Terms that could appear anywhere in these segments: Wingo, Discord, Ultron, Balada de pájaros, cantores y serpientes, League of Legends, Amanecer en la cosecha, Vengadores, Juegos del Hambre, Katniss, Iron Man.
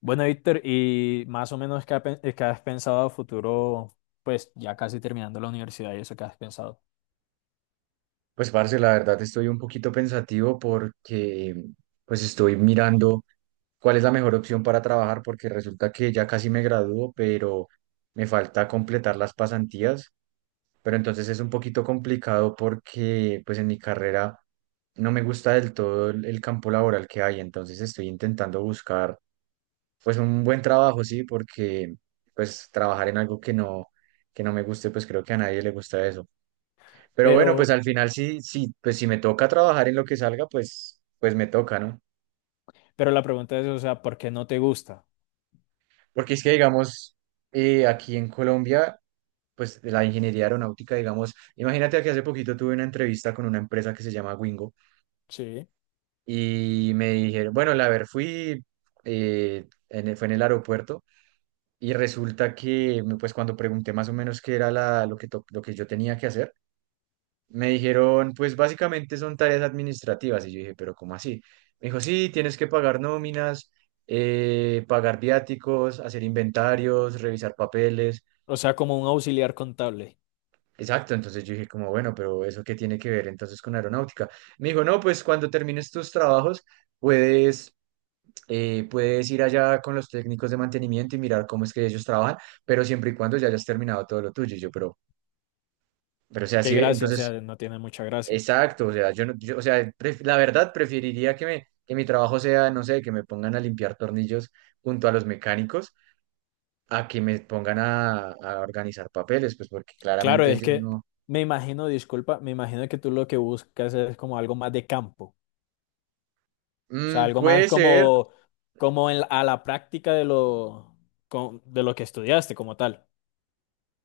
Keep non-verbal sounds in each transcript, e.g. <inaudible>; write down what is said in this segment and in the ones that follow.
Bueno, Víctor, y más o menos qué has pensado a futuro, pues ya casi terminando la universidad y eso que has pensado. Pues, parce, la verdad estoy un poquito pensativo porque pues estoy mirando cuál es la mejor opción para trabajar porque resulta que ya casi me gradúo, pero me falta completar las pasantías, pero entonces es un poquito complicado porque pues en mi carrera no me gusta del todo el campo laboral que hay, entonces estoy intentando buscar pues un buen trabajo, sí, porque pues trabajar en algo que no me guste, pues creo que a nadie le gusta eso. Pero bueno, pues Pero, al final sí, sí, pues si me toca trabajar en lo que salga, pues, pues me toca, ¿no? pero la pregunta es, o sea, ¿por qué no te gusta? Porque es que, digamos, aquí en Colombia, pues la ingeniería aeronáutica, digamos, imagínate que hace poquito tuve una entrevista con una empresa que se llama Wingo Sí. y me dijeron, bueno, la ver, fui, fue en el aeropuerto y resulta que, pues cuando pregunté más o menos qué era la, lo que, to- lo que yo tenía que hacer, me dijeron, pues básicamente son tareas administrativas. Y yo dije, pero ¿cómo así? Me dijo, sí, tienes que pagar nóminas, pagar viáticos, hacer inventarios, revisar papeles. O sea, como un auxiliar contable. Exacto, entonces yo dije como, bueno, pero ¿eso qué tiene que ver entonces con aeronáutica? Me dijo, no, pues cuando termines tus trabajos puedes, puedes ir allá con los técnicos de mantenimiento y mirar cómo es que ellos trabajan, pero siempre y cuando ya hayas terminado todo lo tuyo. Y yo, pero o sea, Qué sí, gracia, o sea, entonces no tiene mucha gracia. exacto, o sea, yo no, yo- o sea, la verdad preferiría que me, que mi trabajo sea, no sé, que me pongan a limpiar tornillos junto a los mecánicos, a que me pongan a organizar papeles, pues porque Claro, claramente es yo que no. me imagino, disculpa, me imagino que tú lo que buscas es como algo más de campo. O sea, Mm, algo más puede ser. como en a la práctica de lo que estudiaste como tal.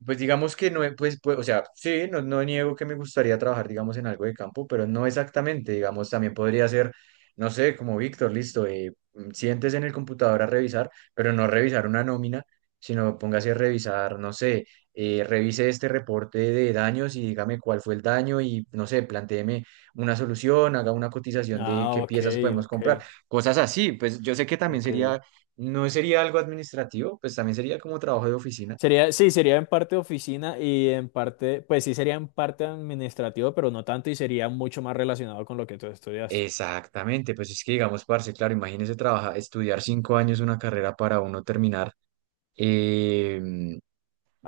Pues digamos que no, o sea, sí, no niego que me gustaría trabajar, digamos, en algo de campo, pero no exactamente, digamos, también podría ser, no sé, como Víctor, listo, siéntese en el computador a revisar, pero no revisar una nómina, sino póngase a revisar, no sé, revise este reporte de daños y dígame cuál fue el daño y, no sé, plantéeme una solución, haga una cotización de qué Ah, ok, piezas podemos comprar, ok, cosas así, pues yo sé que también ok. sería, no sería algo administrativo, pues también sería como trabajo de oficina. Sería, sí, sería en parte oficina y en parte, pues sí sería en parte administrativo, pero no tanto y sería mucho más relacionado con lo que tú estudiaste, Exactamente, pues es que digamos, parce, claro, imagínese trabajar, estudiar 5 años una carrera para uno terminar, eh,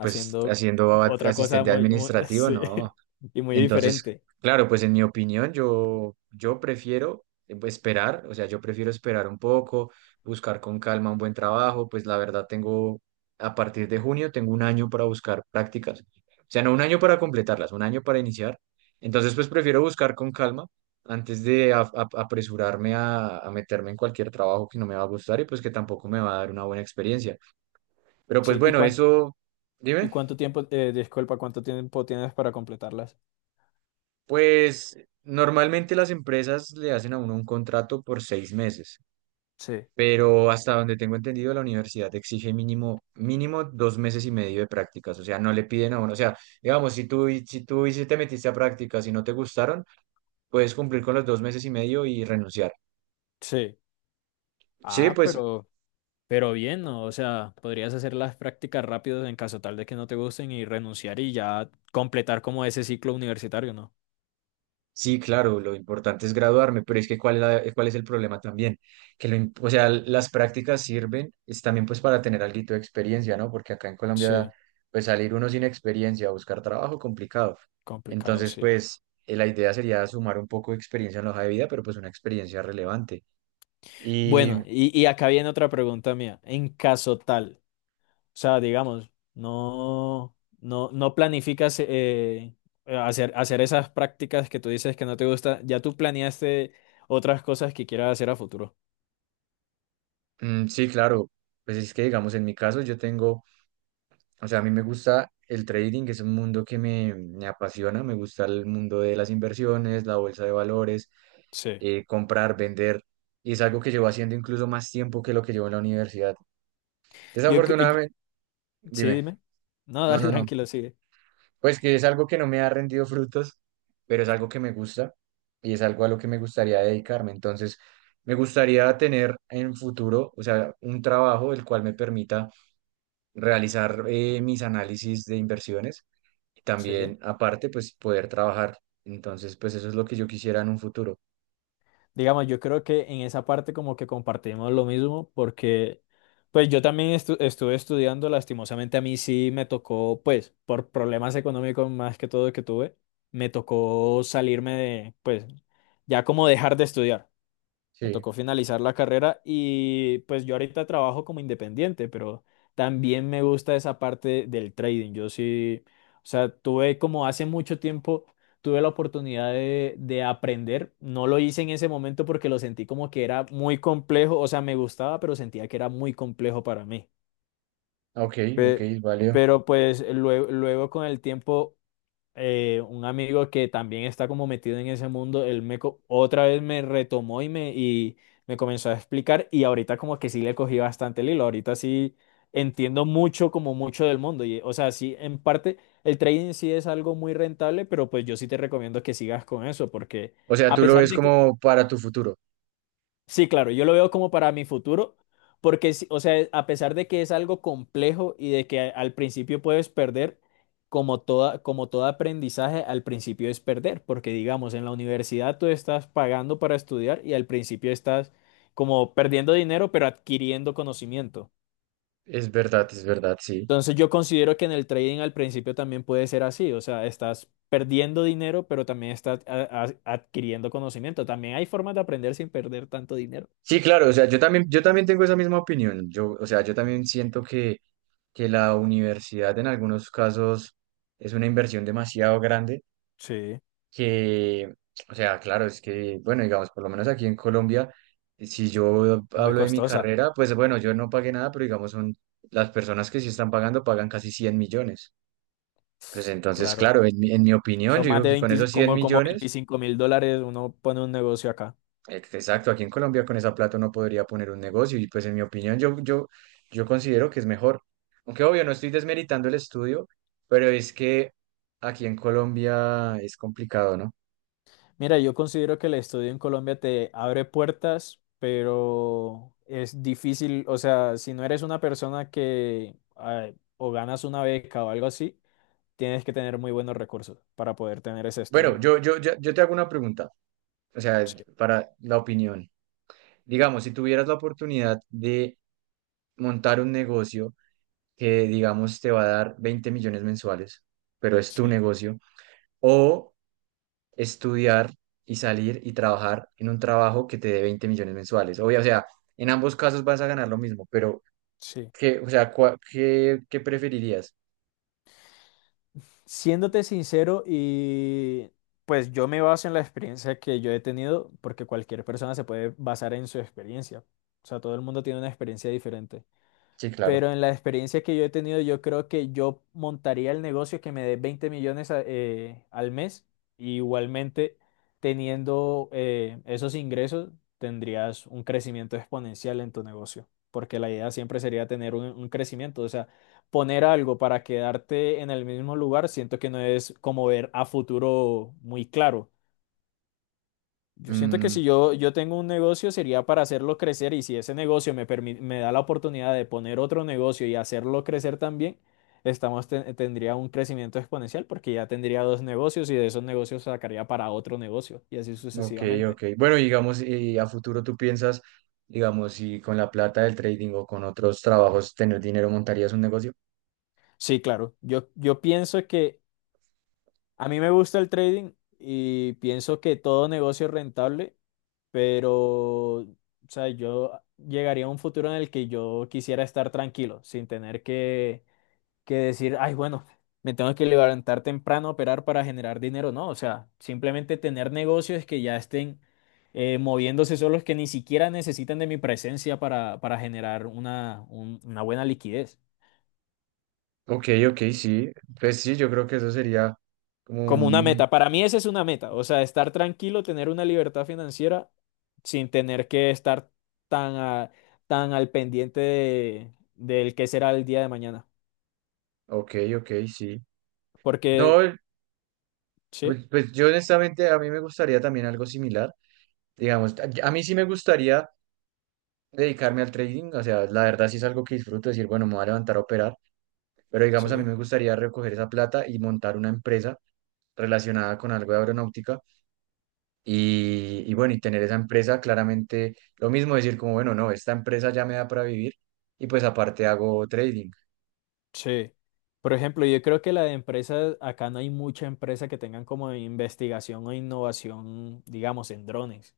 pues haciendo otra cosa asistente muy, <laughs> administrativo, sí, no. y muy Entonces, diferente. claro, pues en mi opinión, yo prefiero pues, esperar, o sea, yo prefiero esperar un poco, buscar con calma un buen trabajo, pues la verdad tengo, a partir de junio, tengo un año para buscar prácticas, o sea, no un año para completarlas, un año para iniciar. Entonces, pues prefiero buscar con calma antes de apresurarme a meterme en cualquier trabajo que no me va a gustar y pues que tampoco me va a dar una buena experiencia. Pero pues Sí, ¿y bueno, cuánto, eso, y dime. cuánto tiempo, disculpa, cuánto tiempo tienes para completarlas? Pues normalmente las empresas le hacen a uno un contrato por 6 meses, Sí. pero hasta donde tengo entendido, la universidad exige mínimo, mínimo 2 meses y medio de prácticas. O sea, no le piden a uno. O sea, digamos, si tú y si te metiste a prácticas y no te gustaron, puedes cumplir con los 2 meses y medio y renunciar. Sí. Sí, Ah, pues pero bien, ¿no? O sea, podrías hacer las prácticas rápidas en caso tal de que no te gusten y renunciar y ya completar como ese ciclo universitario, ¿no? sí, claro, lo importante es graduarme, pero es que cuál es, cuál es el problema también, o sea, las prácticas sirven es también pues para tener algo de experiencia, ¿no? Porque acá en Colombia Sí, pues salir uno sin experiencia a buscar trabajo complicado. complicado, Entonces, sí. pues la idea sería sumar un poco de experiencia en la hoja de vida, pero pues una experiencia relevante. Y Bueno, y acá viene otra pregunta mía. En caso tal, o sea, digamos, no, no, no planificas hacer esas prácticas que tú dices que no te gusta, ya tú planeaste otras cosas que quieras hacer a futuro. mm, sí, claro, pues es que digamos en mi caso yo tengo, o sea, a mí me gusta el trading, que es un mundo que me apasiona, me gusta el mundo de las inversiones, la bolsa de valores, Sí. Comprar, vender, y es algo que llevo haciendo incluso más tiempo que lo que llevo en la universidad. Yo, cre- y- Desafortunadamente, sí, dime, dime. No, no, dale, <laughs> no, no, tranquilo, sigue. pues que es algo que no me ha rendido frutos, pero es algo que me gusta y es algo a lo que me gustaría dedicarme. Entonces, me gustaría tener en futuro, o sea, un trabajo el cual me permita realizar mis análisis de inversiones y Sí. también, aparte, pues poder trabajar. Entonces, pues eso es lo que yo quisiera en un futuro. Digamos, yo creo que en esa parte como que compartimos lo mismo porque pues yo también estuve estudiando, lastimosamente a mí sí me tocó, pues por problemas económicos más que todo que tuve, me tocó salirme de, pues ya como dejar de estudiar. Me Sí, tocó finalizar la carrera y pues yo ahorita trabajo como independiente, pero también me gusta esa parte del trading. Yo sí, o sea, tuve como hace mucho tiempo, tuve la oportunidad de aprender. No lo hice en ese momento porque lo sentí como que era muy complejo, o sea, me gustaba, pero sentía que era muy complejo para mí. ok, ok, Pe- vale. Pero pues luego con el tiempo un amigo que también está como metido en ese mundo, él otra vez me retomó y me comenzó a explicar y ahorita como que sí le cogí bastante el hilo, ahorita sí entiendo mucho como mucho del mundo y o sea, sí en parte el trading sí es algo muy rentable, pero pues yo sí te recomiendo que sigas con eso porque O sea, a tú lo pesar ves de que como para tu futuro. Sí, claro, yo lo veo como para mi futuro, porque, sí, o sea, a pesar de que es algo complejo y de que al principio puedes perder, como toda, como todo aprendizaje, al principio es perder, porque digamos, en la universidad tú estás pagando para estudiar y al principio estás como perdiendo dinero, pero adquiriendo conocimiento. Es verdad, sí. Entonces yo considero que en el trading al principio también puede ser así, o sea, estás perdiendo dinero, pero también estás adquiriendo conocimiento. También hay formas de aprender sin perder tanto dinero. Sí, claro, o sea, yo también tengo esa misma opinión. Yo, o sea, yo también siento que la universidad en algunos casos es una inversión demasiado grande Sí. que, o sea, claro, es que, bueno, digamos, por lo menos aquí en Colombia, si yo Es muy hablo de mi costosa, carrera, pues bueno, yo no pagué nada, pero digamos, son las personas que sí están pagando pagan casi 100 millones. Pues entonces, claro. claro, en mi opinión, Son yo más digo de que con 20, esos cien como millones 25.000 dólares, uno pone un negocio acá. Exacto, aquí en Colombia con esa plata uno podría poner un negocio y pues en mi opinión yo considero que es mejor. Aunque obvio, no estoy desmeritando el estudio, pero es que aquí en Colombia es complicado, ¿no? Mira, yo considero que el estudio en Colombia te abre puertas, pero es difícil, o sea, si no eres una persona que ay, o ganas una beca o algo así, tienes que tener muy buenos recursos para poder tener ese Bueno, estudio. Yo te hago una pregunta, o sea, Sí, para la opinión. Digamos, si tuvieras la oportunidad de montar un negocio que, digamos, te va a dar 20 millones mensuales, pero es tu sí, negocio, o estudiar y salir y trabajar en un trabajo que te dé 20 millones mensuales. Obvio, o sea, en ambos casos vas a ganar lo mismo, pero sí. ¿qué, o sea, qué, qué preferirías? Siéndote sincero y pues yo me baso en la experiencia que yo he tenido porque cualquier persona se puede basar en su experiencia. O sea, todo el mundo tiene una experiencia diferente. Sí, claro. Pero en la experiencia que yo he tenido, yo creo que yo montaría el negocio que me dé 20 millones al mes. Y igualmente, teniendo esos ingresos, tendrías un crecimiento exponencial en tu negocio. Porque la idea siempre sería tener un crecimiento. O sea, poner algo para quedarte en el mismo lugar, siento que no es como ver a futuro muy claro. Yo siento que Mm, si yo tengo un negocio sería para hacerlo crecer y si ese negocio me da la oportunidad de poner otro negocio y hacerlo crecer también, tendría un crecimiento exponencial porque ya tendría dos negocios y de esos negocios sacaría para otro negocio y así ok, sucesivamente. ok. Bueno, y digamos, y a futuro tú piensas, digamos, si con la plata del trading o con otros trabajos tener dinero montarías un negocio. Sí, claro, yo pienso que a mí me gusta el trading y pienso que todo negocio es rentable, pero o sea, yo llegaría a un futuro en el que yo quisiera estar tranquilo, sin tener que decir, ay, bueno, me tengo que levantar temprano a operar para generar dinero. No, o sea, simplemente tener negocios que ya estén moviéndose solos, que ni siquiera necesitan de mi presencia para generar una buena liquidez. Ok, ok, sí. Pues sí, yo creo que eso sería como Como una un... meta. Para mí esa es una meta. O sea, estar tranquilo, tener una libertad financiera sin tener que estar tan, a- tan al pendiente de, del qué será el día de mañana. Ok, ok, sí. Porque, No, sí, pues, pues yo honestamente a mí me gustaría también algo similar. Digamos, a mí sí me gustaría dedicarme al trading, o sea, la verdad sí es algo que disfruto, decir, bueno, me voy a levantar a operar, pero digamos, a mí sí. me gustaría recoger esa plata y montar una empresa relacionada con algo de aeronáutica y bueno, y tener esa empresa claramente lo mismo, decir como, bueno, no, esta empresa ya me da para vivir y pues aparte hago trading. Sí. Por ejemplo, yo creo que la de empresas, acá no hay mucha empresa que tengan como investigación o innovación, digamos, en drones.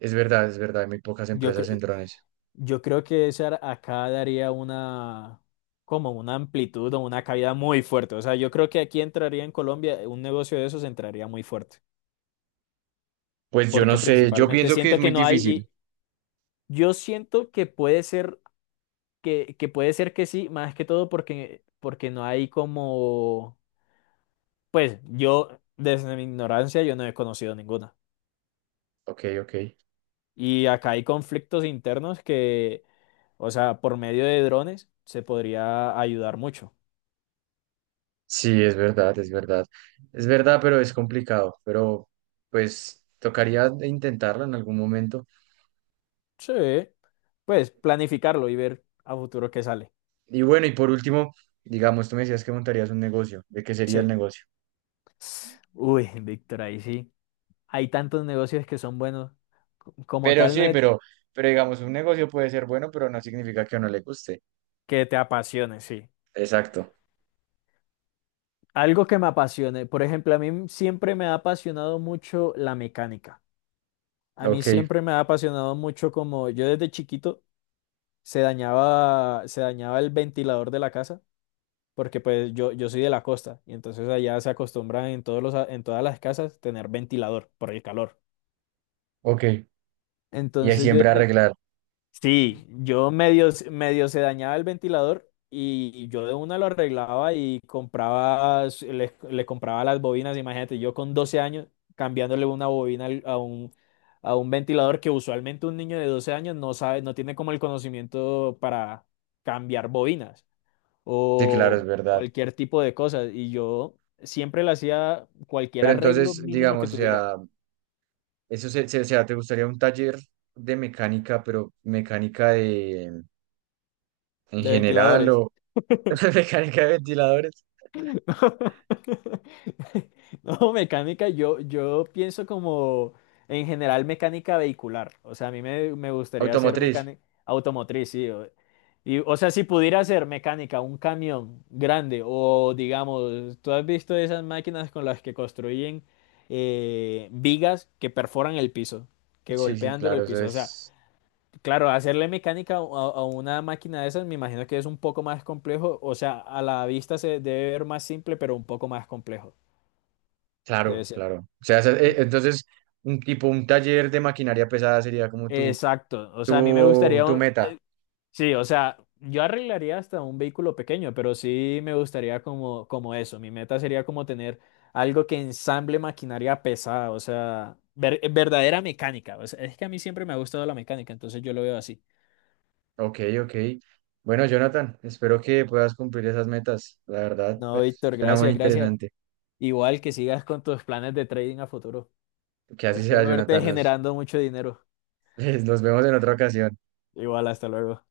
Es verdad, hay muy pocas Yo empresas creo, en drones. yo creo que esa acá daría como una amplitud o una caída muy fuerte. O sea, yo creo que aquí entraría en Colombia, un negocio de esos entraría muy fuerte. Pues yo no Porque sé, yo principalmente pienso que es siento que muy no hay, difícil. y yo siento que puede ser que puede ser que sí, más que todo porque no hay como Pues yo, desde mi ignorancia, yo no he conocido ninguna. Ok, ok. Y acá hay conflictos internos que, o sea, por medio de drones se podría ayudar mucho. Sí, es verdad, es verdad. Es verdad, pero es complicado. Pero pues tocaría intentarlo en algún momento. Sí. Pues planificarlo y ver a futuro qué sale. Y bueno, y por último, digamos, tú me decías que montarías un negocio. ¿De qué sería el Sí. negocio? Uy, Víctor, ahí sí. Hay tantos negocios que son buenos. Como Pero tal, no sí, es pero digamos, un negocio puede ser bueno, pero no significa que a uno le guste. que te apasione, sí. Exacto. Algo que me apasione. Por ejemplo, a mí siempre me ha apasionado mucho la mecánica. A mí Ok, siempre me ha apasionado mucho como yo desde chiquito. Se dañaba el ventilador de la casa, porque pues yo soy de la costa, y entonces allá se acostumbran en todos los, a- en todas las casas tener ventilador por el calor. ok. Y es Entonces yo, siempre arreglar. sí, yo medio se dañaba el ventilador y yo de una lo arreglaba y compraba, le compraba las bobinas, imagínate, yo con 12 años cambiándole una bobina a un ventilador que usualmente un niño de 12 años no sabe, no tiene como el conocimiento para cambiar bobinas. Sí, claro, es O verdad. cualquier tipo de cosas. Y yo siempre le hacía cualquier Pero arreglo entonces, mínimo que digamos, o tuviera sea, o sea, ¿te gustaría un taller de mecánica, pero mecánica de en de general? ventiladores. <laughs> Mecánica de ventiladores. <laughs> No, mecánica, yo pienso como en general mecánica vehicular. O sea, a mí me gustaría hacer Automotriz. mecánica automotriz, sí. O sea, si pudiera hacer mecánica, un camión grande o digamos, tú has visto esas máquinas con las que construyen vigas que perforan el piso, que Sí, sí, golpean duro claro, el eso piso. O sea, es. claro, hacerle mecánica a una máquina de esas me imagino que es un poco más complejo, o sea, a la vista se debe ver más simple, pero un poco más complejo, debe Claro, ser. claro. O sea, En- entonces, un tipo, un taller de maquinaria pesada sería como Exacto, o sea, a mí me gustaría, tu meta. Sí, o sea, yo arreglaría hasta un vehículo pequeño, pero sí me gustaría como, eso, mi meta sería como tener algo que ensamble maquinaria pesada, o sea, verdadera mecánica, o sea, es que a mí siempre me ha gustado la mecánica, entonces yo lo veo así. Ok, ok. Bueno, Jonathan, espero que puedas cumplir esas metas. La verdad, No, pues, Víctor, suena muy gracias, gracias. interesante. Igual que sigas con tus planes de trading a futuro. Que así sea, Espero verte Jonathan. Nos, generando mucho dinero. <laughs> nos vemos en otra ocasión. Igual, hasta luego.